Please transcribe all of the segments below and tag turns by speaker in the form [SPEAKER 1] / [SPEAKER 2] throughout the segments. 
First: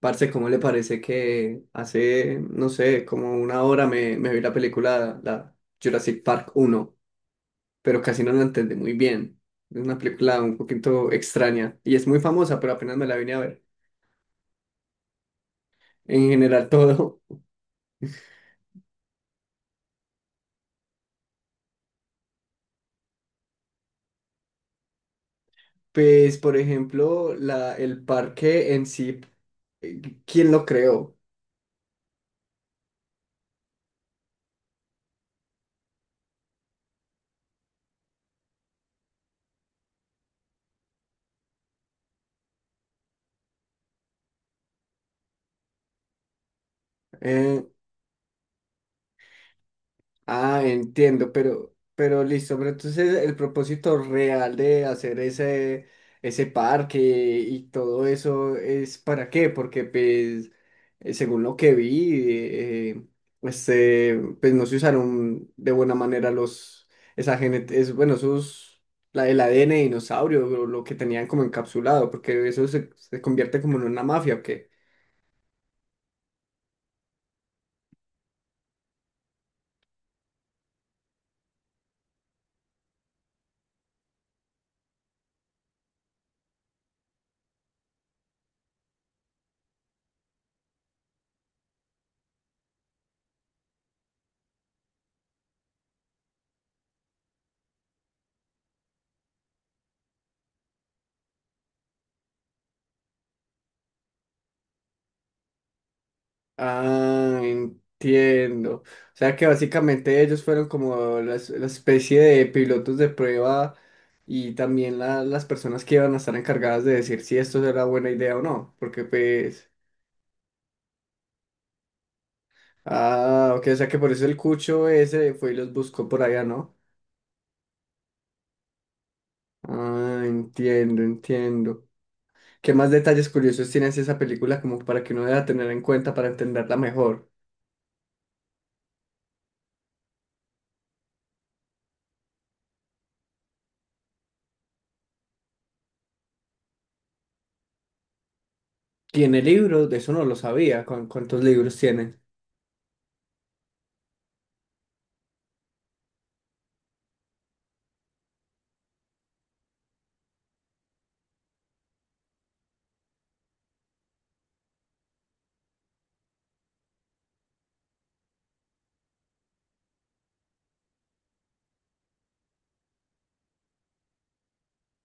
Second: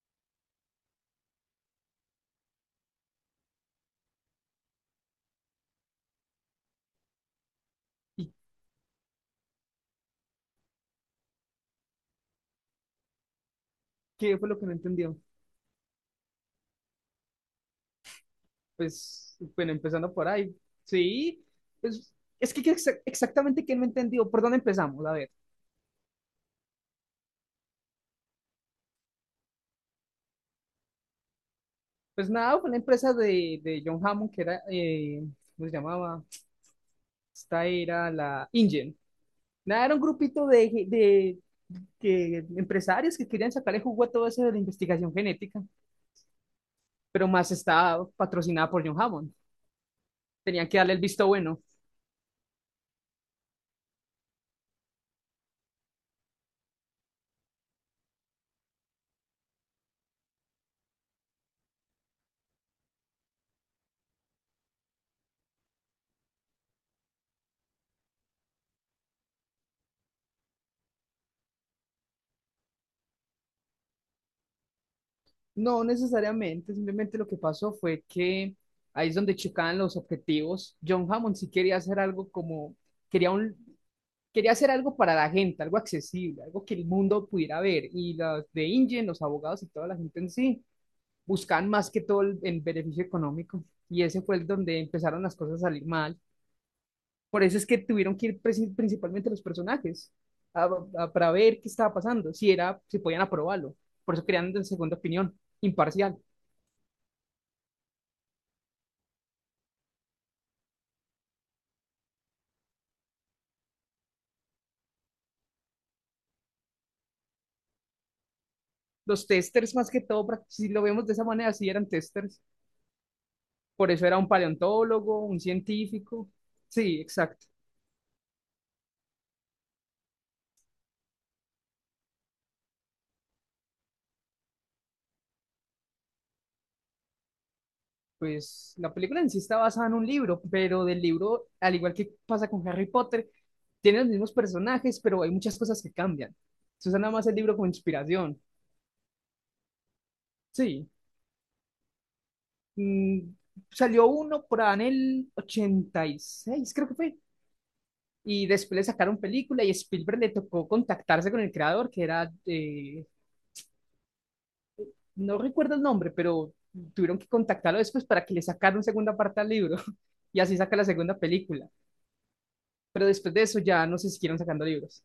[SPEAKER 1] Parce, ¿cómo le parece que hace, no sé, como una hora me vi la película, la Jurassic Park uno pero casi no
[SPEAKER 2] ¿Y
[SPEAKER 1] la entendí muy bien. Es una película un poquito extraña y es muy famosa, pero apenas me la vine a ver.
[SPEAKER 2] qué fue lo que no entendió?
[SPEAKER 1] En general todo.
[SPEAKER 2] Pues, bueno, empezando por ahí. Sí, pues, es que, ¿qué exactamente qué no entendió? ¿Por dónde empezamos? A ver,
[SPEAKER 1] Pues, por ejemplo, el parque en sí, eh, ¿quién lo creó?
[SPEAKER 2] pues nada, fue la empresa de John Hammond, que era, ¿cómo se llamaba? Esta era la InGen. Nada, era un grupito de que, empresarios que querían sacarle jugo a todo eso de la investigación genética, pero más
[SPEAKER 1] Eh,
[SPEAKER 2] estaba patrocinada por John Hammond.
[SPEAKER 1] Ah,
[SPEAKER 2] Tenían que darle el visto
[SPEAKER 1] entiendo,
[SPEAKER 2] bueno.
[SPEAKER 1] pero listo, pero entonces el propósito real de hacer ese parque y todo eso es para qué, porque pues según lo que vi, pues no se usaron de buena manera los, esa gene- es, bueno, esos, la, el ADN de dinosaurio, lo que tenían como encapsulado, porque eso se convierte como en una mafia, ¿ok?
[SPEAKER 2] No necesariamente, simplemente lo que pasó fue que ahí es donde chocaban los objetivos. John Hammond sí quería hacer algo como, quería un, quería hacer algo para la gente, algo accesible, algo que el mundo pudiera ver. Y los de InGen, los abogados y toda la gente en sí, buscaban más que todo el beneficio económico. Y ese fue el donde empezaron las cosas a salir mal. Por eso es que tuvieron que ir principalmente los personajes a- para ver qué estaba pasando, si era, si podían aprobarlo. Por eso crearon de segunda opinión, imparcial.
[SPEAKER 1] Ah, entiendo. O sea que básicamente ellos fueron como la especie de pilotos de prueba y también las personas que iban a estar encargadas de decir si esto era buena idea o no. Porque
[SPEAKER 2] Los
[SPEAKER 1] pues...
[SPEAKER 2] testers más que todo, si lo vemos de esa manera, sí eran testers.
[SPEAKER 1] Ah, ok, o sea
[SPEAKER 2] Por
[SPEAKER 1] que
[SPEAKER 2] eso
[SPEAKER 1] por
[SPEAKER 2] era
[SPEAKER 1] eso
[SPEAKER 2] un
[SPEAKER 1] el cucho
[SPEAKER 2] paleontólogo,
[SPEAKER 1] ese
[SPEAKER 2] un
[SPEAKER 1] fue y los buscó por
[SPEAKER 2] científico.
[SPEAKER 1] allá, ¿no?
[SPEAKER 2] Sí, exacto.
[SPEAKER 1] Ah, entiendo. ¿Qué más detalles curiosos tienes de esa película como para que uno deba tener en cuenta para entenderla mejor?
[SPEAKER 2] Pues la película en sí está basada en un libro, pero del libro, al igual que pasa con Harry Potter, tiene los mismos personajes, pero hay muchas cosas que cambian. Se usa nada más el libro como inspiración.
[SPEAKER 1] ¿Tiene libros? De eso no lo sabía.
[SPEAKER 2] Sí.
[SPEAKER 1] ¿Cuántos libros tiene?
[SPEAKER 2] Mm, Salió uno por ahí en el 86, creo que fue. Y después le sacaron película y Spielberg le tocó contactarse con el creador, que era, no recuerdo el nombre, pero tuvieron que contactarlo después para que le sacaran segunda parte al libro y así saca la segunda película. Pero después de eso ya no se siguieron sacando libros.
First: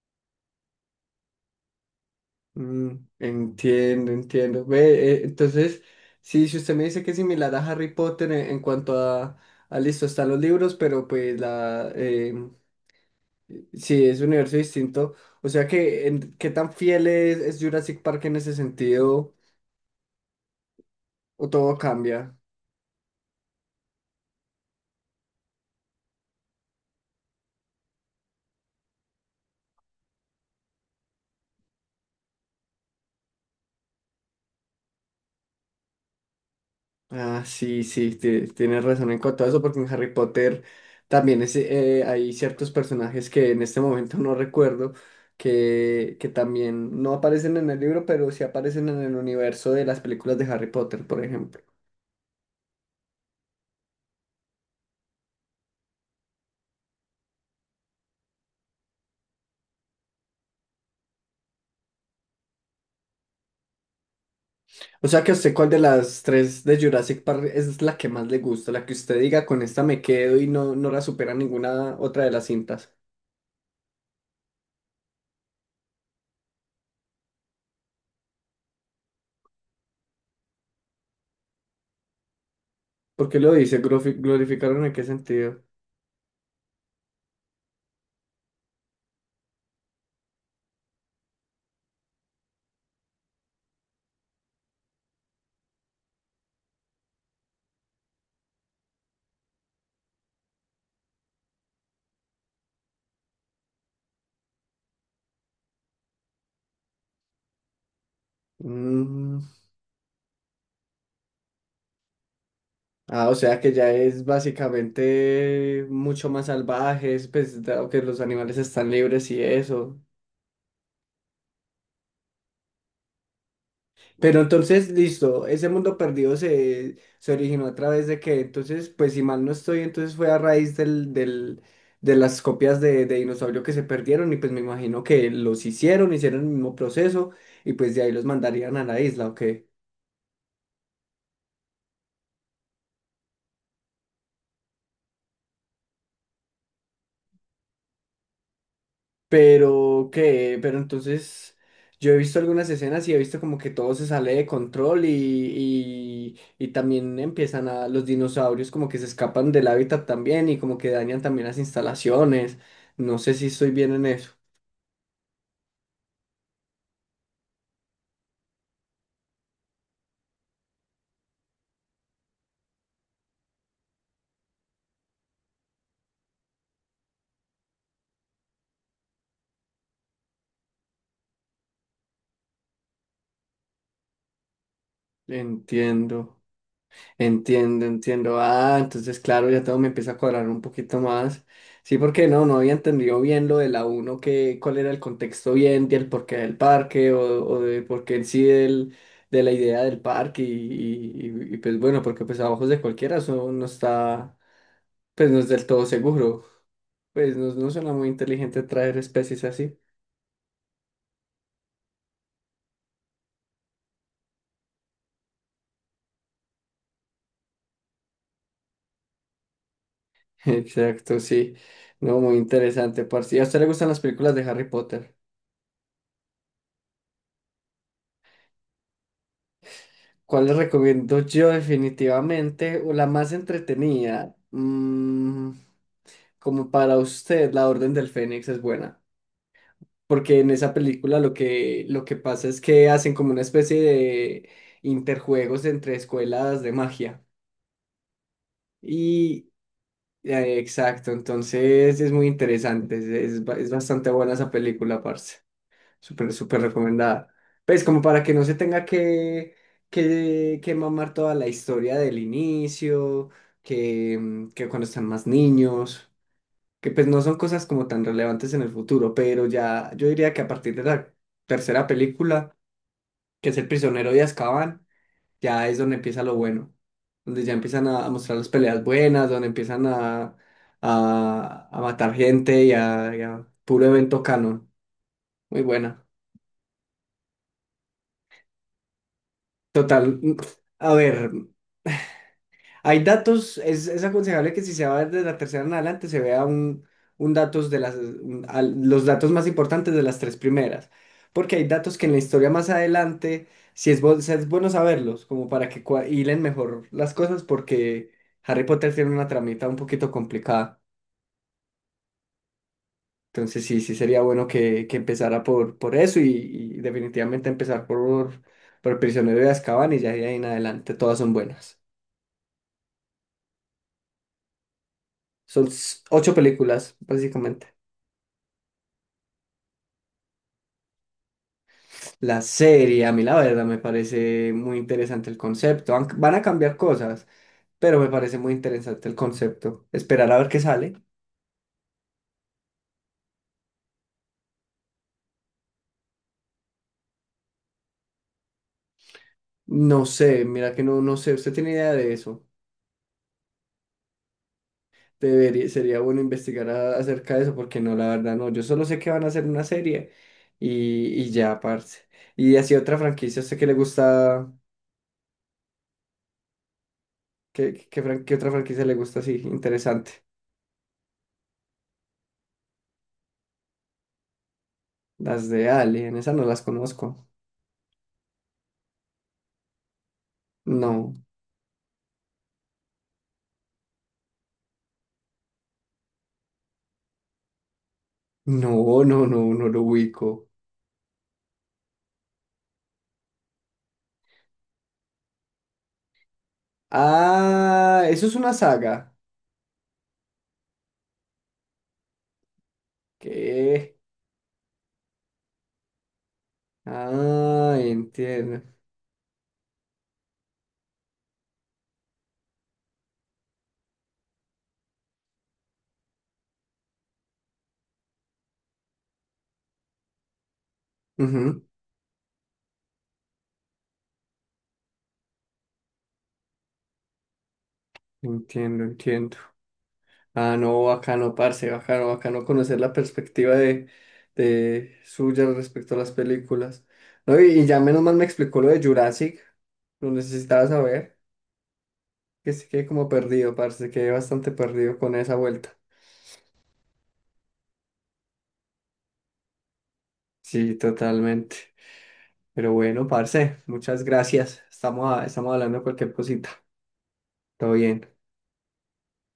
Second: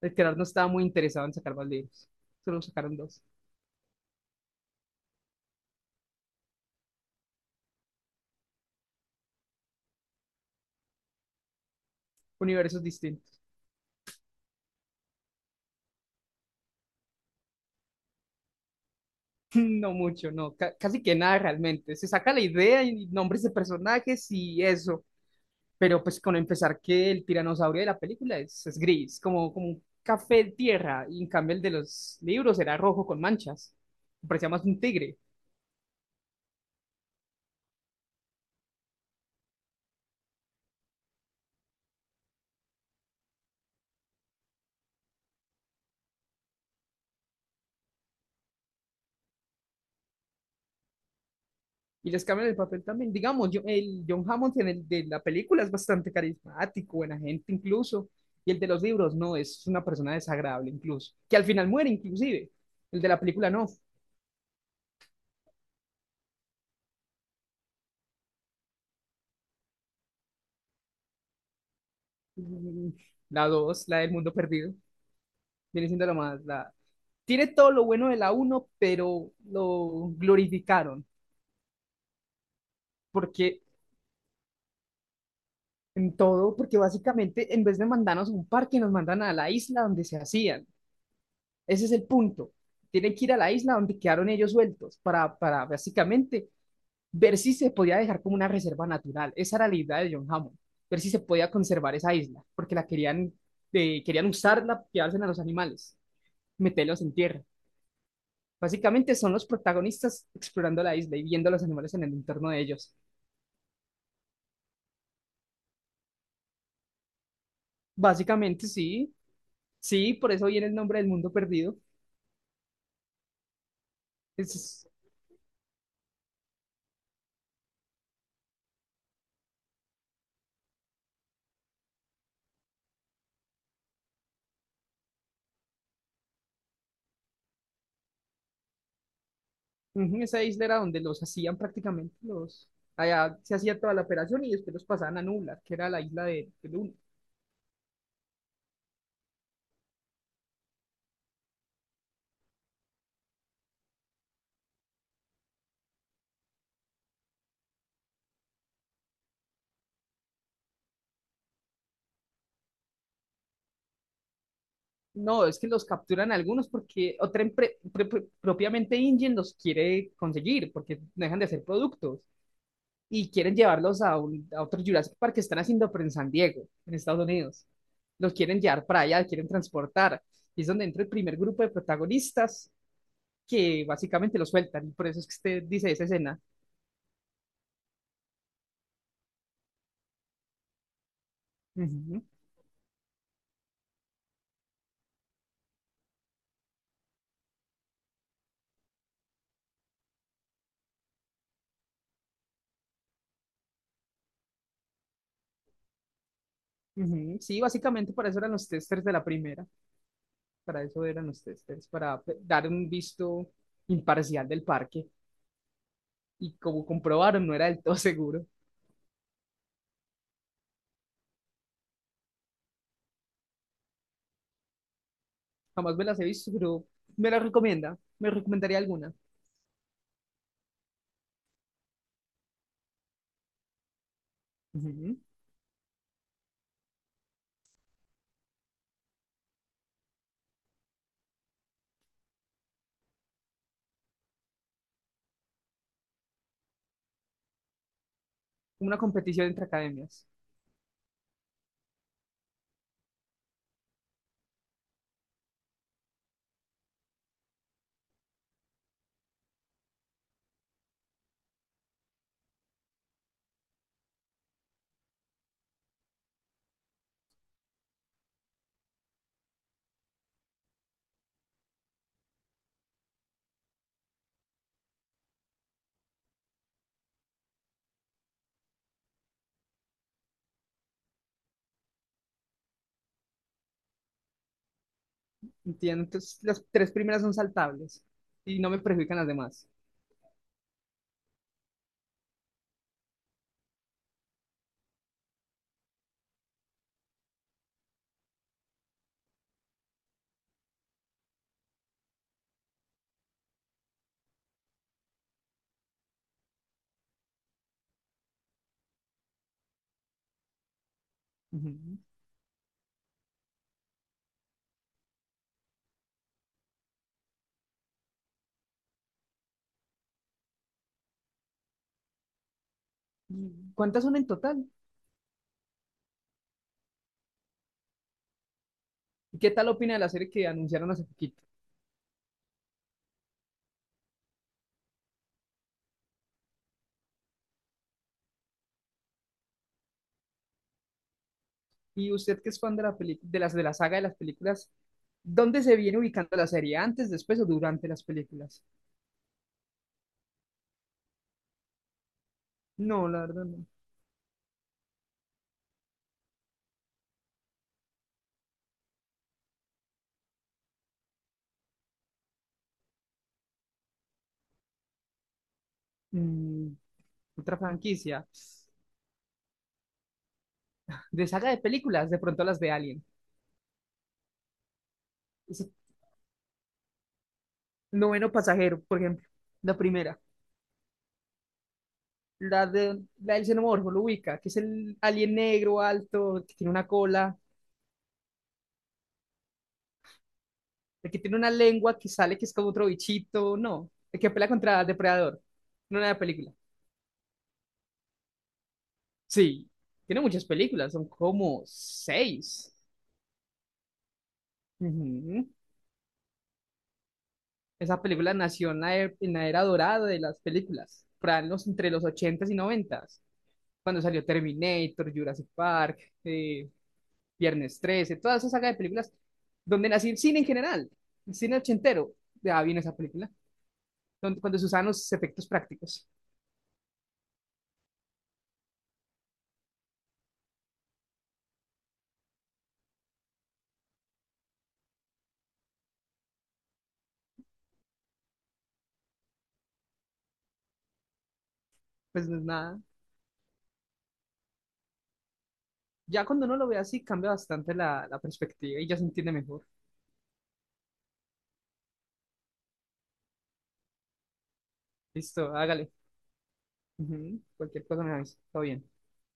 [SPEAKER 2] El creador no estaba muy interesado en sacar más libros, solo sacaron
[SPEAKER 1] Mm,
[SPEAKER 2] dos,
[SPEAKER 1] entiendo. Ve, entonces, sí, si usted me dice que es similar a Harry Potter en cuanto a listo, están los libros, pero pues la
[SPEAKER 2] universos distintos.
[SPEAKER 1] sí es un universo distinto. O sea que en- qué tan fiel es Jurassic Park en ese sentido,
[SPEAKER 2] No mucho, no, casi que nada
[SPEAKER 1] o todo
[SPEAKER 2] realmente. Se saca
[SPEAKER 1] cambia.
[SPEAKER 2] la idea y nombres de personajes y eso, pero pues con empezar que el tiranosaurio de la película es gris, como un café de tierra, y en cambio el de los libros era rojo con manchas, parecía más un tigre.
[SPEAKER 1] Ah, sí, sí, tienes razón en cuanto a eso, porque en Harry Potter también es, hay ciertos personajes que en este momento no recuerdo, que también no aparecen en el libro, pero sí aparecen en el universo de las películas de Harry Potter, por ejemplo.
[SPEAKER 2] Y les cambian el papel también. Digamos, yo, el John Hammond en el de la película es bastante carismático, buena gente incluso. Y el de los libros, no, es una persona desagradable incluso. Que al final muere inclusive. El de la película, no.
[SPEAKER 1] O sea que a usted, ¿cuál de las tres de Jurassic Park es la que más le gusta? La que usted diga, con esta me quedo y no, no la supera ninguna otra de las
[SPEAKER 2] Mm,
[SPEAKER 1] cintas.
[SPEAKER 2] La dos, la del mundo perdido, viene siendo la más. Tiene todo lo bueno de la uno pero lo glorificaron.
[SPEAKER 1] ¿Por qué lo
[SPEAKER 2] Porque
[SPEAKER 1] dice? ¿Glorificaron en qué sentido?
[SPEAKER 2] en todo, porque básicamente en vez de mandarnos a un parque, nos mandan a la isla donde se hacían. Ese es el punto. Tienen que ir a la isla donde quedaron ellos sueltos para, básicamente ver si se podía dejar como una reserva natural. Esa era la idea de John Hammond, ver si se podía conservar esa isla, porque la querían usarla, quedarse a los animales, meterlos en tierra. Básicamente son
[SPEAKER 1] Mm.
[SPEAKER 2] los protagonistas explorando la isla y viendo a los animales en el entorno de ellos.
[SPEAKER 1] Ah, o sea que ya es básicamente mucho más salvajes, pues dado que los animales
[SPEAKER 2] Básicamente
[SPEAKER 1] están
[SPEAKER 2] sí,
[SPEAKER 1] libres y eso.
[SPEAKER 2] sí, por eso viene el nombre del mundo perdido.
[SPEAKER 1] Pero
[SPEAKER 2] Es,
[SPEAKER 1] entonces, listo, ese mundo perdido se originó a través de que, entonces, pues si mal no estoy, entonces fue a raíz del de las copias de dinosaurio que se perdieron y pues me imagino que los hicieron el mismo proceso y pues de ahí los mandarían a la isla, ¿ok?
[SPEAKER 2] Ujú. Esa isla era donde los hacían prácticamente los. Allá se hacía toda la operación y después los pasaban a Nublar, que era la isla de Luna.
[SPEAKER 1] Pero entonces yo he visto algunas escenas y he visto como que todo se sale de control y también empiezan a los dinosaurios como que se escapan del hábitat también y como que dañan también las instalaciones. No sé si estoy bien en eso.
[SPEAKER 2] No, es que los capturan algunos porque otra propiamente Ingen los quiere conseguir porque no dejan de hacer productos y quieren llevarlos a otro Jurassic Park que están haciendo, pero en San Diego, en Estados Unidos. Los quieren llevar para allá, quieren transportar. Y es donde entra el primer grupo de protagonistas que básicamente los sueltan y por eso es que usted dice esa escena.
[SPEAKER 1] Entiendo. Entiendo. Ah, entonces, claro, ya todo me empieza a cuadrar un poquito más. Sí,
[SPEAKER 2] Ujú.
[SPEAKER 1] porque no, no había entendido bien lo de la uno que cuál era el contexto bien del porqué del parque o de por qué en sí de la idea del parque pues bueno, porque pues a ojos de cualquiera eso no está, pues no es del todo seguro. Pues
[SPEAKER 2] Ujú,
[SPEAKER 1] no,
[SPEAKER 2] sí,
[SPEAKER 1] no suena muy
[SPEAKER 2] básicamente para eso eran
[SPEAKER 1] inteligente
[SPEAKER 2] los
[SPEAKER 1] traer
[SPEAKER 2] testers de la
[SPEAKER 1] especies
[SPEAKER 2] primera,
[SPEAKER 1] así.
[SPEAKER 2] para eso eran los testers, para dar un visto imparcial del parque. Y como comprobaron, no era del todo seguro.
[SPEAKER 1] Exacto, sí. No, muy interesante, parce. ¿Y a usted le gustan las películas de Harry Potter?
[SPEAKER 2] Jamás me las he visto, pero me las recomienda, me recomendaría alguna.
[SPEAKER 1] ¿Cuál les recomiendo yo definitivamente? O la más entretenida.
[SPEAKER 2] Ujú.
[SPEAKER 1] Como para usted, La Orden del Fénix es buena. Porque en esa película lo que pasa es que hacen como una especie de interjuegos entre escuelas de magia.
[SPEAKER 2] Una competición
[SPEAKER 1] Y
[SPEAKER 2] entre academias.
[SPEAKER 1] exacto, entonces es muy interesante. Es bastante buena esa película, parce. Súper, súper recomendada. Pues como para que no se tenga que mamar toda la historia del inicio, que, que cuando están más niños, que pues no son cosas como tan relevantes en el futuro, pero ya yo diría que a partir de la tercera película, que es El prisionero de Azkaban, ya es donde empieza lo bueno, donde ya empiezan a mostrar las peleas buenas, donde empiezan a matar gente y a puro evento canon. Muy
[SPEAKER 2] Entiendo,
[SPEAKER 1] buena.
[SPEAKER 2] entonces las tres primeras son saltables y no me perjudican las demás.
[SPEAKER 1] Total, a ver, hay datos, es aconsejable que si se va desde la tercera en adelante se vea un datos de los datos más importantes de las tres primeras, porque hay datos que en la historia más adelante, si es, si es bueno saberlos, como para que hilen mejor las cosas, porque Harry Potter tiene una tramita un poquito complicada,
[SPEAKER 2] Ujú.
[SPEAKER 1] entonces sí, sí sería bueno que empezara por eso y definitivamente empezar por el prisionero de Azkaban y ya de ahí en adelante todas son buenas.
[SPEAKER 2] ¿Y cuántas son en total?
[SPEAKER 1] Son 8 películas, básicamente.
[SPEAKER 2] ¿Y qué tal opina de la serie que anunciaron hace poquito?
[SPEAKER 1] La serie, a mí la verdad, me parece muy interesante el concepto. Aunque van a cambiar cosas, pero me parece muy interesante el concepto. Esperar a ver qué sale.
[SPEAKER 2] Y usted que es fan de la de las de la saga de las películas, ¿dónde se viene ubicando la serie? ¿Antes, después o durante las películas?
[SPEAKER 1] No sé, mira que no, no sé, ¿usted tiene idea de eso?
[SPEAKER 2] No, la verdad no.
[SPEAKER 1] Debería, sería bueno investigar acerca de eso, porque no, la verdad no. Yo solo sé que van a hacer una serie y ya, parce. Y así otra franquicia, ¿a usted qué le gusta?
[SPEAKER 2] Mm, Otra franquicia.
[SPEAKER 1] ¿Qué otra franquicia le gusta así? Interesante.
[SPEAKER 2] De saga de películas, de pronto las de Alien.
[SPEAKER 1] Las de
[SPEAKER 2] Ese
[SPEAKER 1] Alien, esas no las conozco.
[SPEAKER 2] noveno pasajero, por ejemplo. La primera.
[SPEAKER 1] No.
[SPEAKER 2] La de la del xenomorfo lo ubica, que es el alien negro alto, que tiene una cola,
[SPEAKER 1] No, no, no, no lo ubico.
[SPEAKER 2] el que tiene una lengua que sale que es como otro bichito, no, el que pelea contra depredador, no una película.
[SPEAKER 1] Ah, eso es una saga.
[SPEAKER 2] Sí, tiene muchas películas, son como seis.
[SPEAKER 1] ¿Qué?
[SPEAKER 2] Ujú.
[SPEAKER 1] Ah,
[SPEAKER 2] Esa película
[SPEAKER 1] entiendo.
[SPEAKER 2] nació en la era dorada de las películas, por ahí en los, entre los ochentas y noventas, cuando salió Terminator, Jurassic Park, eh, Viernes 13, toda esa saga de películas, donde nació el cine en general, el cine
[SPEAKER 1] Ujú.
[SPEAKER 2] ochentero, ya viene esa película, donde, cuando se usan los efectos prácticos,
[SPEAKER 1] Entiendo. Ah, no, bacano, parce, bacano conocer la perspectiva de suya respecto a las películas. No, y ya menos mal me explicó lo de Jurassic. Lo necesitaba saber.
[SPEAKER 2] pues no es
[SPEAKER 1] Que se
[SPEAKER 2] nada.
[SPEAKER 1] quedé como perdido, parce, quedé bastante perdido con esa vuelta.
[SPEAKER 2] Ya cuando uno lo ve así, cambia bastante la perspectiva y ya se entiende mejor.
[SPEAKER 1] Sí, totalmente. Pero bueno, parce, muchas gracias. Estamos,
[SPEAKER 2] Listo,
[SPEAKER 1] estamos hablando de
[SPEAKER 2] hágale.
[SPEAKER 1] cualquier cosita.
[SPEAKER 2] Ujú.
[SPEAKER 1] Todo
[SPEAKER 2] Cualquier cosa
[SPEAKER 1] bien.
[SPEAKER 2] me avisa, todo bien.